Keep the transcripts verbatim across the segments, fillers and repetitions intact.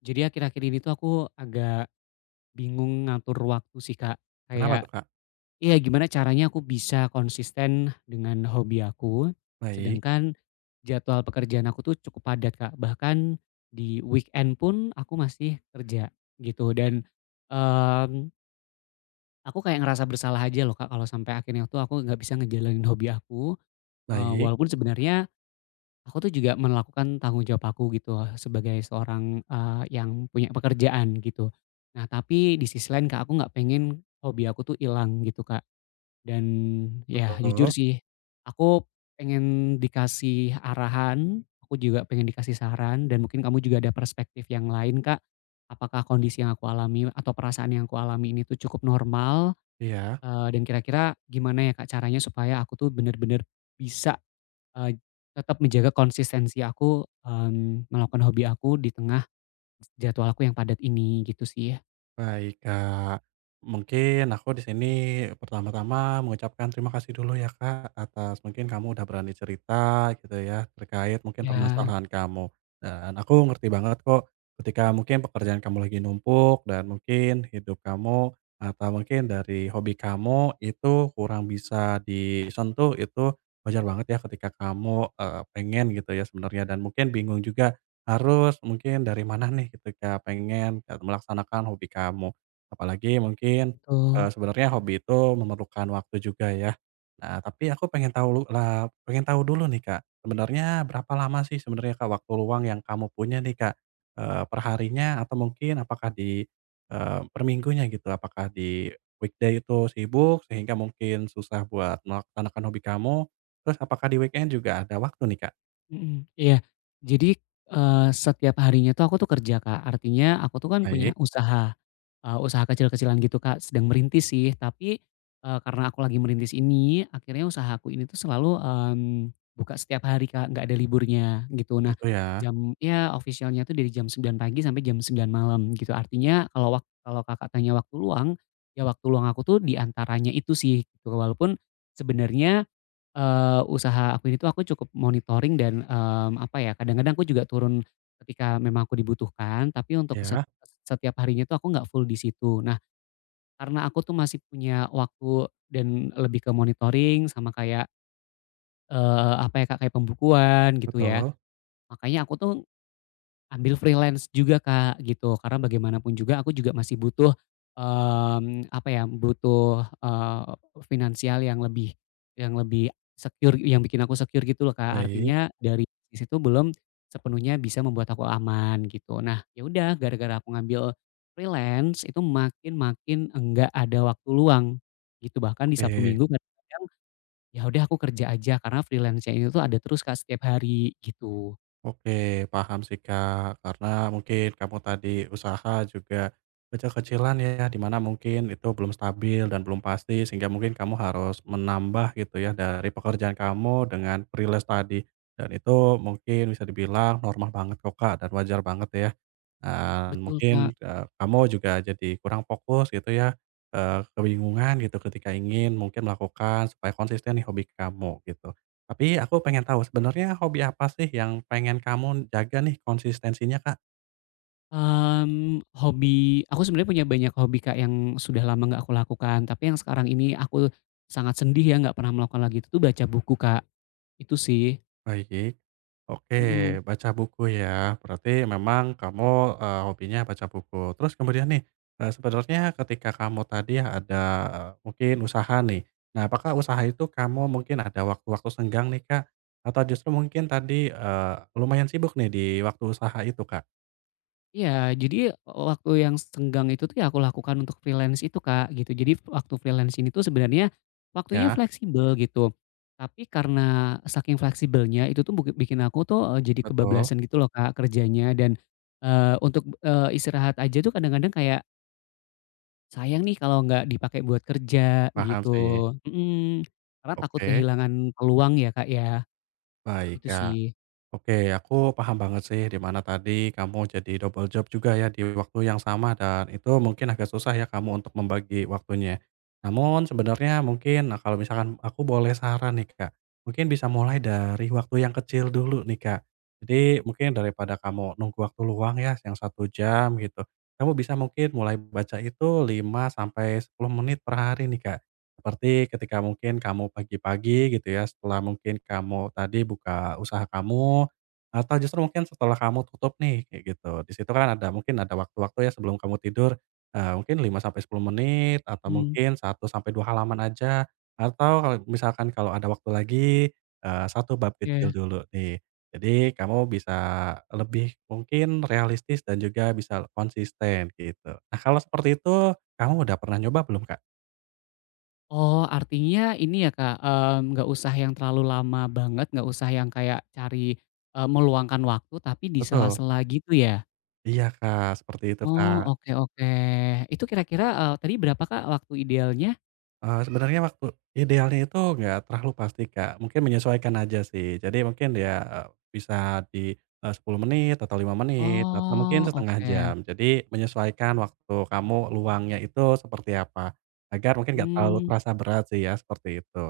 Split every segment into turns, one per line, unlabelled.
Jadi akhir-akhir ini tuh aku agak bingung ngatur waktu sih Kak.
Kenapa tuh,
Kayak,
Kak?
iya gimana caranya aku bisa konsisten dengan hobi aku,
Baik
sedangkan jadwal pekerjaan aku tuh cukup padat Kak. Bahkan di weekend pun aku masih kerja gitu dan, mmm, aku kayak ngerasa bersalah aja loh Kak kalau sampai akhirnya tuh aku nggak bisa ngejalanin hobi aku, eee,
baik,
walaupun sebenarnya aku tuh juga melakukan tanggung jawab aku gitu eh, sebagai seorang, eee, yang punya pekerjaan gitu. Nah tapi di sisi lain Kak, aku nggak pengen hobi aku tuh hilang gitu Kak, dan ya jujur
betul.
sih aku pengen dikasih arahan, aku juga pengen dikasih saran dan mungkin kamu juga ada perspektif yang lain Kak, apakah kondisi yang aku alami atau perasaan yang aku alami ini tuh cukup normal,
Iya,
eee, dan kira-kira gimana ya Kak, caranya supaya aku tuh bener-bener bisa Eee, tetap menjaga konsistensi aku, mmm, melakukan hobi aku di tengah jadwal aku yang padat ini gitu sih ya.
baik, Kak. Mungkin aku di sini pertama-tama mengucapkan terima kasih dulu ya, Kak, atas mungkin kamu udah berani cerita gitu ya, terkait mungkin
Ya.
permasalahan kamu. Dan aku ngerti banget kok ketika mungkin pekerjaan kamu lagi numpuk dan mungkin hidup kamu atau mungkin dari hobi kamu itu kurang bisa disentuh, itu wajar banget ya ketika kamu, eee, pengen gitu ya sebenarnya dan mungkin bingung juga harus, mungkin dari mana nih ketika pengen, eee, melaksanakan hobi kamu. Apalagi mungkin, eee,
Betul.
sebenarnya hobi itu memerlukan waktu juga ya. Nah, tapi aku pengen tahu lu- lah, pengen tahu dulu nih, Kak, sebenarnya berapa lama sih sebenarnya, Kak, waktu luang yang kamu punya nih, Kak? Eee, perharinya atau mungkin apakah di, eh, per minggunya gitu? Apakah di weekday itu sibuk sehingga mungkin susah buat melaksanakan hobi kamu? Terus apakah di weekend juga ada waktu nih, Kak?
Mhm. Iya. Jadi, eee, setiap harinya tuh aku tuh kerja Kak, artinya aku tuh kan punya
Baik,
usaha. Eee, usaha kecil-kecilan gitu Kak, sedang merintis sih tapi, eee, karena aku lagi merintis ini akhirnya usahaku ini tuh selalu, mmm, buka setiap hari Kak, nggak ada liburnya gitu. Nah,
gitu ya.
jam ya official tuh dari jam sembilan pagi sampai jam sembilan malam gitu. Artinya kalau wak kalau Kakak tanya waktu luang, ya waktu luang aku tuh diantaranya itu sih gitu. Walaupun sebenarnya Eee, usaha aku ini tuh aku cukup monitoring dan, mmm, apa ya, kadang-kadang aku juga turun ketika memang aku dibutuhkan, tapi untuk set
Ya.
setiap harinya tuh aku nggak full di situ. Nah, karena aku tuh masih punya waktu dan lebih ke monitoring sama kayak, eee, apa ya, Kak, kayak pembukuan gitu ya,
Betul,
makanya aku tuh ambil freelance juga Kak, gitu. Karena bagaimanapun juga aku juga masih butuh, mmm, apa ya, butuh, eee, finansial yang lebih yang lebih secure, yang bikin aku secure gitu loh Kak.
baik,
Artinya dari sisi itu belum sepenuhnya bisa membuat aku aman gitu. Nah, ya udah gara-gara aku ngambil freelance itu makin makin enggak ada waktu luang, gitu. Bahkan di Sabtu
oke
Minggu kadang-kadang, ya udah aku kerja aja karena freelance-nya itu tuh ada terus Kak setiap hari, gitu.
oke, paham sih, Kak, karena mungkin kamu tadi usaha juga kecil-kecilan ya, di mana mungkin itu belum stabil dan belum pasti sehingga mungkin kamu harus menambah gitu ya dari pekerjaan kamu dengan freelance tadi, dan itu mungkin bisa dibilang normal banget kok, Kak, dan wajar banget ya. Eee,
Betul
mungkin,
Kak.
eee, kamu juga jadi kurang fokus gitu ya, eee, kebingungan gitu ketika ingin mungkin melakukan supaya konsisten nih hobi kamu gitu. Tapi aku pengen tahu sebenarnya hobi apa sih yang pengen kamu jaga nih konsistensinya, Kak?
Mmm, hobi aku sebenarnya punya banyak hobi, Kak, yang sudah lama nggak aku lakukan, tapi yang sekarang ini aku sangat sedih ya nggak pernah melakukan lagi, itu tuh baca buku, Kak. Itu sih.
Baik. Oke,
Mhm.
baca buku ya. Berarti memang kamu, eee, hobinya baca buku. Terus kemudian nih, eee, sebenarnya ketika kamu tadi ada, eee, mungkin usaha nih. Nah, apakah usaha itu kamu mungkin ada waktu-waktu senggang nih, Kak? Atau justru mungkin tadi, eee, lumayan sibuk nih di waktu usaha itu, Kak?
Iya, jadi waktu yang senggang itu tuh ya aku lakukan untuk freelance itu, Kak, gitu. Jadi waktu freelance ini tuh sebenarnya waktunya
Ya,
fleksibel gitu, tapi karena saking fleksibelnya itu tuh buki bikin aku tuh, eee, jadi
betul.
kebablasan gitu loh, Kak, kerjanya dan, eee, untuk, eee, istirahat aja tuh kadang-kadang kayak sayang nih kalau nggak dipakai buat kerja
Paham
gitu,
sih.
mhm, karena takut
Oke,
kehilangan peluang ya, Kak, ya,
baik,
gitu
Kak.
sih.
Oke, aku paham banget sih di mana tadi kamu jadi double job juga ya di waktu yang sama dan itu mungkin agak susah ya kamu untuk membagi waktunya. Namun sebenarnya mungkin nah kalau misalkan aku boleh saran nih Kak, mungkin bisa mulai dari waktu yang kecil dulu nih Kak. Jadi mungkin daripada kamu nunggu waktu luang ya yang satu jam gitu, kamu bisa mungkin mulai baca itu lima sampai sepuluh menit per hari nih Kak. Seperti ketika mungkin kamu pagi-pagi gitu ya, setelah mungkin kamu tadi buka usaha kamu, atau justru mungkin setelah kamu tutup nih, kayak gitu. Di situ kan ada mungkin ada waktu-waktu ya sebelum kamu tidur, eee, mungkin lima sampai sepuluh menit, atau
Mhm,
mungkin satu sampai dua halaman aja, atau kalau misalkan kalau ada waktu lagi, eee, satu bab kecil
iya.
dulu nih. Jadi kamu bisa lebih mungkin realistis dan juga bisa konsisten gitu. Nah kalau seperti itu, kamu udah pernah nyoba belum, Kak?
Oh, artinya ini ya, Kak, mmm, nggak usah yang terlalu lama banget, nggak usah yang kayak cari, eee, meluangkan waktu tapi di
Betul.
sela-sela gitu ya?
Iya, Kak, seperti itu,
Oh,
Kak.
oke oke. Itu kira-kira, eee, tadi berapa, Kak, waktu idealnya?
Eee, sebenarnya waktu idealnya itu nggak terlalu pasti, Kak, mungkin menyesuaikan aja sih. Jadi mungkin ya, eee, bisa di, eee, sepuluh menit atau lima menit atau mungkin
Oh,
setengah
oke.
jam. Jadi menyesuaikan waktu kamu luangnya itu seperti apa, agar mungkin nggak terlalu
Mmm,
terasa berat sih ya, seperti itu.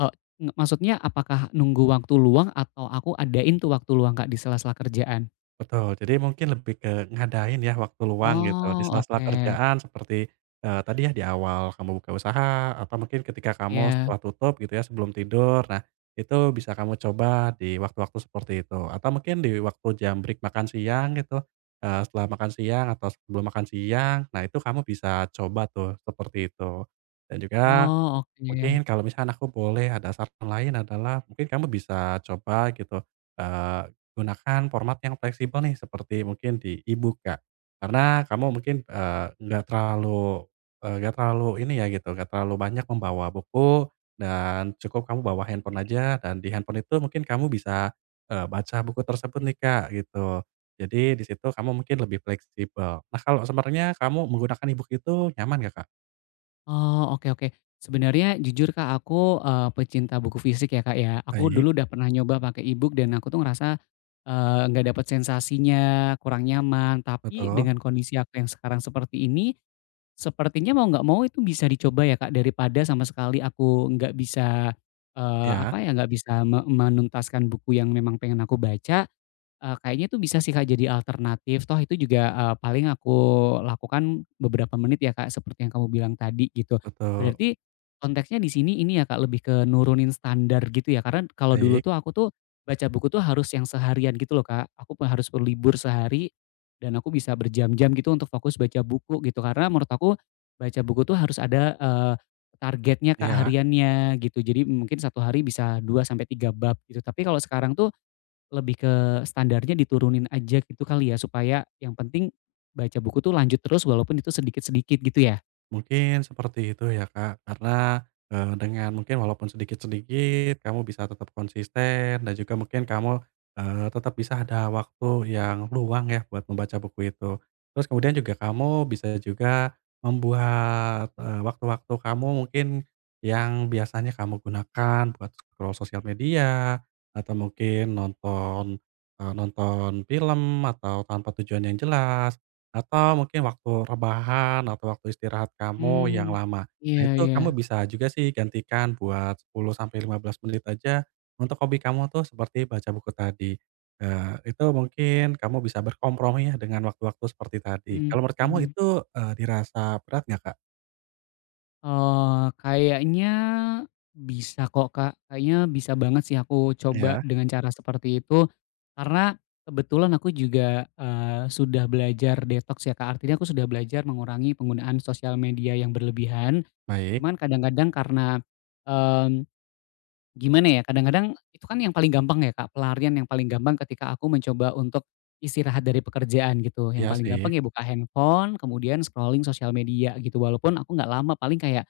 eee, nge Maksudnya apakah nunggu waktu luang atau aku adain tuh waktu luang, Kak, di sela-sela kerjaan?
Betul, jadi mungkin lebih ke ngadain ya waktu luang gitu, di
Oh,
sela-sela
oke.
kerjaan seperti, eee, tadi ya di awal kamu buka usaha atau mungkin ketika kamu
Iya.
setelah tutup gitu ya sebelum tidur. Nah, itu bisa kamu coba di waktu-waktu seperti itu atau mungkin di waktu jam break makan siang gitu, eee, setelah makan siang atau sebelum makan siang. Nah, itu kamu bisa coba tuh seperti itu dan juga
Oh, oke.
mungkin kalau misalkan aku boleh ada saran lain adalah mungkin kamu bisa coba gitu, eee, gunakan format yang fleksibel nih seperti mungkin di e-book, Kak. Karena kamu mungkin, eee, nggak terlalu eee, nggak terlalu ini ya gitu, nggak terlalu banyak membawa buku dan cukup kamu bawa handphone aja dan di handphone itu mungkin kamu bisa, eee, baca buku tersebut nih, Kak, gitu. Jadi di situ kamu mungkin lebih fleksibel. Nah, kalau sebenarnya kamu menggunakan e-book itu nyaman gak Kak?
Oh, oke oke. Sebenarnya jujur Kak, aku, eee, pecinta buku fisik ya Kak ya. Aku
Baik,
dulu udah pernah nyoba pakai e-book dan aku tuh ngerasa, eee, nggak dapet sensasinya, kurang nyaman. Tapi
betul,
dengan kondisi aku yang sekarang seperti ini, sepertinya mau nggak mau itu bisa dicoba ya Kak, daripada sama sekali aku nggak bisa, eee,
ya
apa ya, nggak bisa me menuntaskan buku yang memang pengen aku baca, Eee, kayaknya itu bisa sih, Kak, jadi alternatif, toh itu juga, eee, paling aku lakukan beberapa menit ya, Kak, seperti yang kamu bilang tadi gitu.
betul,
Berarti konteksnya di sini ini ya, Kak, lebih ke nurunin standar gitu ya, karena kalau dulu
baik,
tuh aku tuh baca buku tuh harus yang seharian gitu loh, Kak, aku pun harus berlibur sehari dan aku bisa berjam-jam gitu untuk fokus baca buku gitu, karena menurut aku baca buku tuh harus ada, eee, targetnya, Kak,
iya,
hariannya gitu. Jadi mungkin satu hari bisa dua sampai tiga bab gitu, tapi kalau sekarang tuh lebih ke standarnya diturunin aja gitu kali ya, supaya yang penting baca buku tuh lanjut terus walaupun itu sedikit-sedikit gitu ya?
mungkin seperti itu ya Kak, karena, eee, dengan mungkin walaupun sedikit-sedikit kamu bisa tetap konsisten dan juga mungkin kamu, eee, tetap bisa ada waktu yang luang ya buat membaca buku itu. Terus kemudian juga kamu bisa juga membuat, eee, waktu-waktu kamu mungkin yang biasanya kamu gunakan buat scroll sosial media atau mungkin nonton, eee, nonton film atau tanpa tujuan yang jelas, atau mungkin waktu rebahan atau waktu istirahat kamu
Mmm,
yang lama. Nah
iya
itu
iya,
kamu bisa juga sih gantikan buat sepuluh sampai lima belas menit aja untuk hobi kamu tuh seperti baca buku tadi. Eee, itu mungkin kamu bisa berkompromi ya dengan waktu-waktu seperti tadi.
mhm
Kalau menurut kamu
mhm.
itu, eee, dirasa berat nggak, Kak?
Eee, kayaknya bisa kok, Kak. Kayaknya bisa banget sih aku coba
Ya,
dengan cara seperti itu, karena kebetulan aku juga, eee, sudah belajar detox ya, Kak. Artinya aku sudah belajar mengurangi penggunaan sosial media yang berlebihan,
baik.
cuman kadang-kadang karena, mmm gimana ya, kadang-kadang itu kan yang paling gampang ya Kak, pelarian yang paling gampang ketika aku mencoba untuk istirahat dari pekerjaan gitu. Yang
Iya
paling
sih.
gampang ya buka handphone, kemudian scrolling sosial media gitu. Walaupun aku nggak lama, paling kayak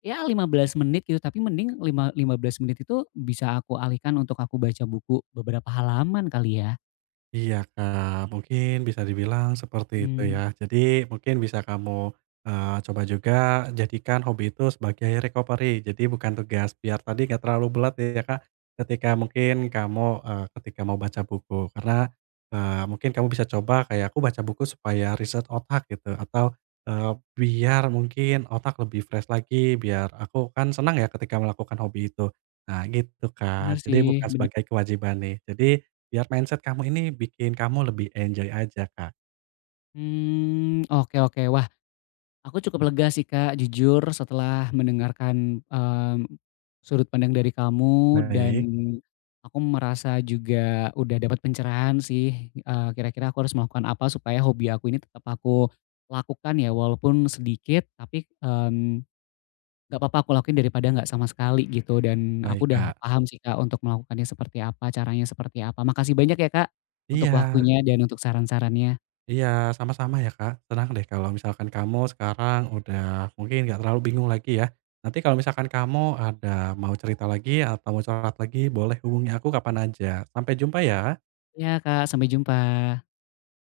ya lima belas menit gitu, tapi mending lima 15 menit itu bisa aku alihkan untuk aku baca buku beberapa halaman kali ya.
Iya Kak, mungkin bisa dibilang seperti itu
Mmm,
ya. Jadi mungkin bisa kamu, eee, coba juga jadikan hobi itu sebagai recovery, jadi bukan tugas biar tadi nggak terlalu berat ya Kak, ketika mungkin kamu, eee, ketika mau baca buku. Karena, eee, mungkin kamu bisa coba kayak, "Aku baca buku supaya riset otak," gitu, atau, eee, "Biar mungkin otak lebih fresh lagi, biar aku" kan senang ya ketika melakukan hobi itu. Nah gitu
bener
Kak, jadi
sih,
bukan
bener.
sebagai kewajiban nih. Jadi biar mindset kamu ini bikin kamu lebih enjoy aja, Kak.
Mmm, oke oke. Wah Aku cukup lega sih Kak, jujur setelah mendengarkan, mmm, sudut pandang dari kamu dan
Baik
aku merasa juga udah dapat pencerahan sih, eee, kira-kira aku harus melakukan apa supaya hobi aku ini tetap aku lakukan ya walaupun sedikit tapi, mmm, nggak apa-apa aku lakuin daripada nggak sama sekali gitu dan aku
baik,
udah
Kak.
paham sih Kak untuk melakukannya seperti apa, caranya seperti apa. Makasih banyak ya Kak untuk
Iya
waktunya dan untuk saran-sarannya.
iya, sama-sama ya, Kak. Tenang deh kalau misalkan kamu sekarang udah mungkin nggak terlalu bingung lagi ya. Nanti kalau misalkan kamu ada mau cerita lagi atau mau curhat lagi boleh hubungi aku kapan aja. Sampai jumpa ya.
Ya Kak, sampai jumpa.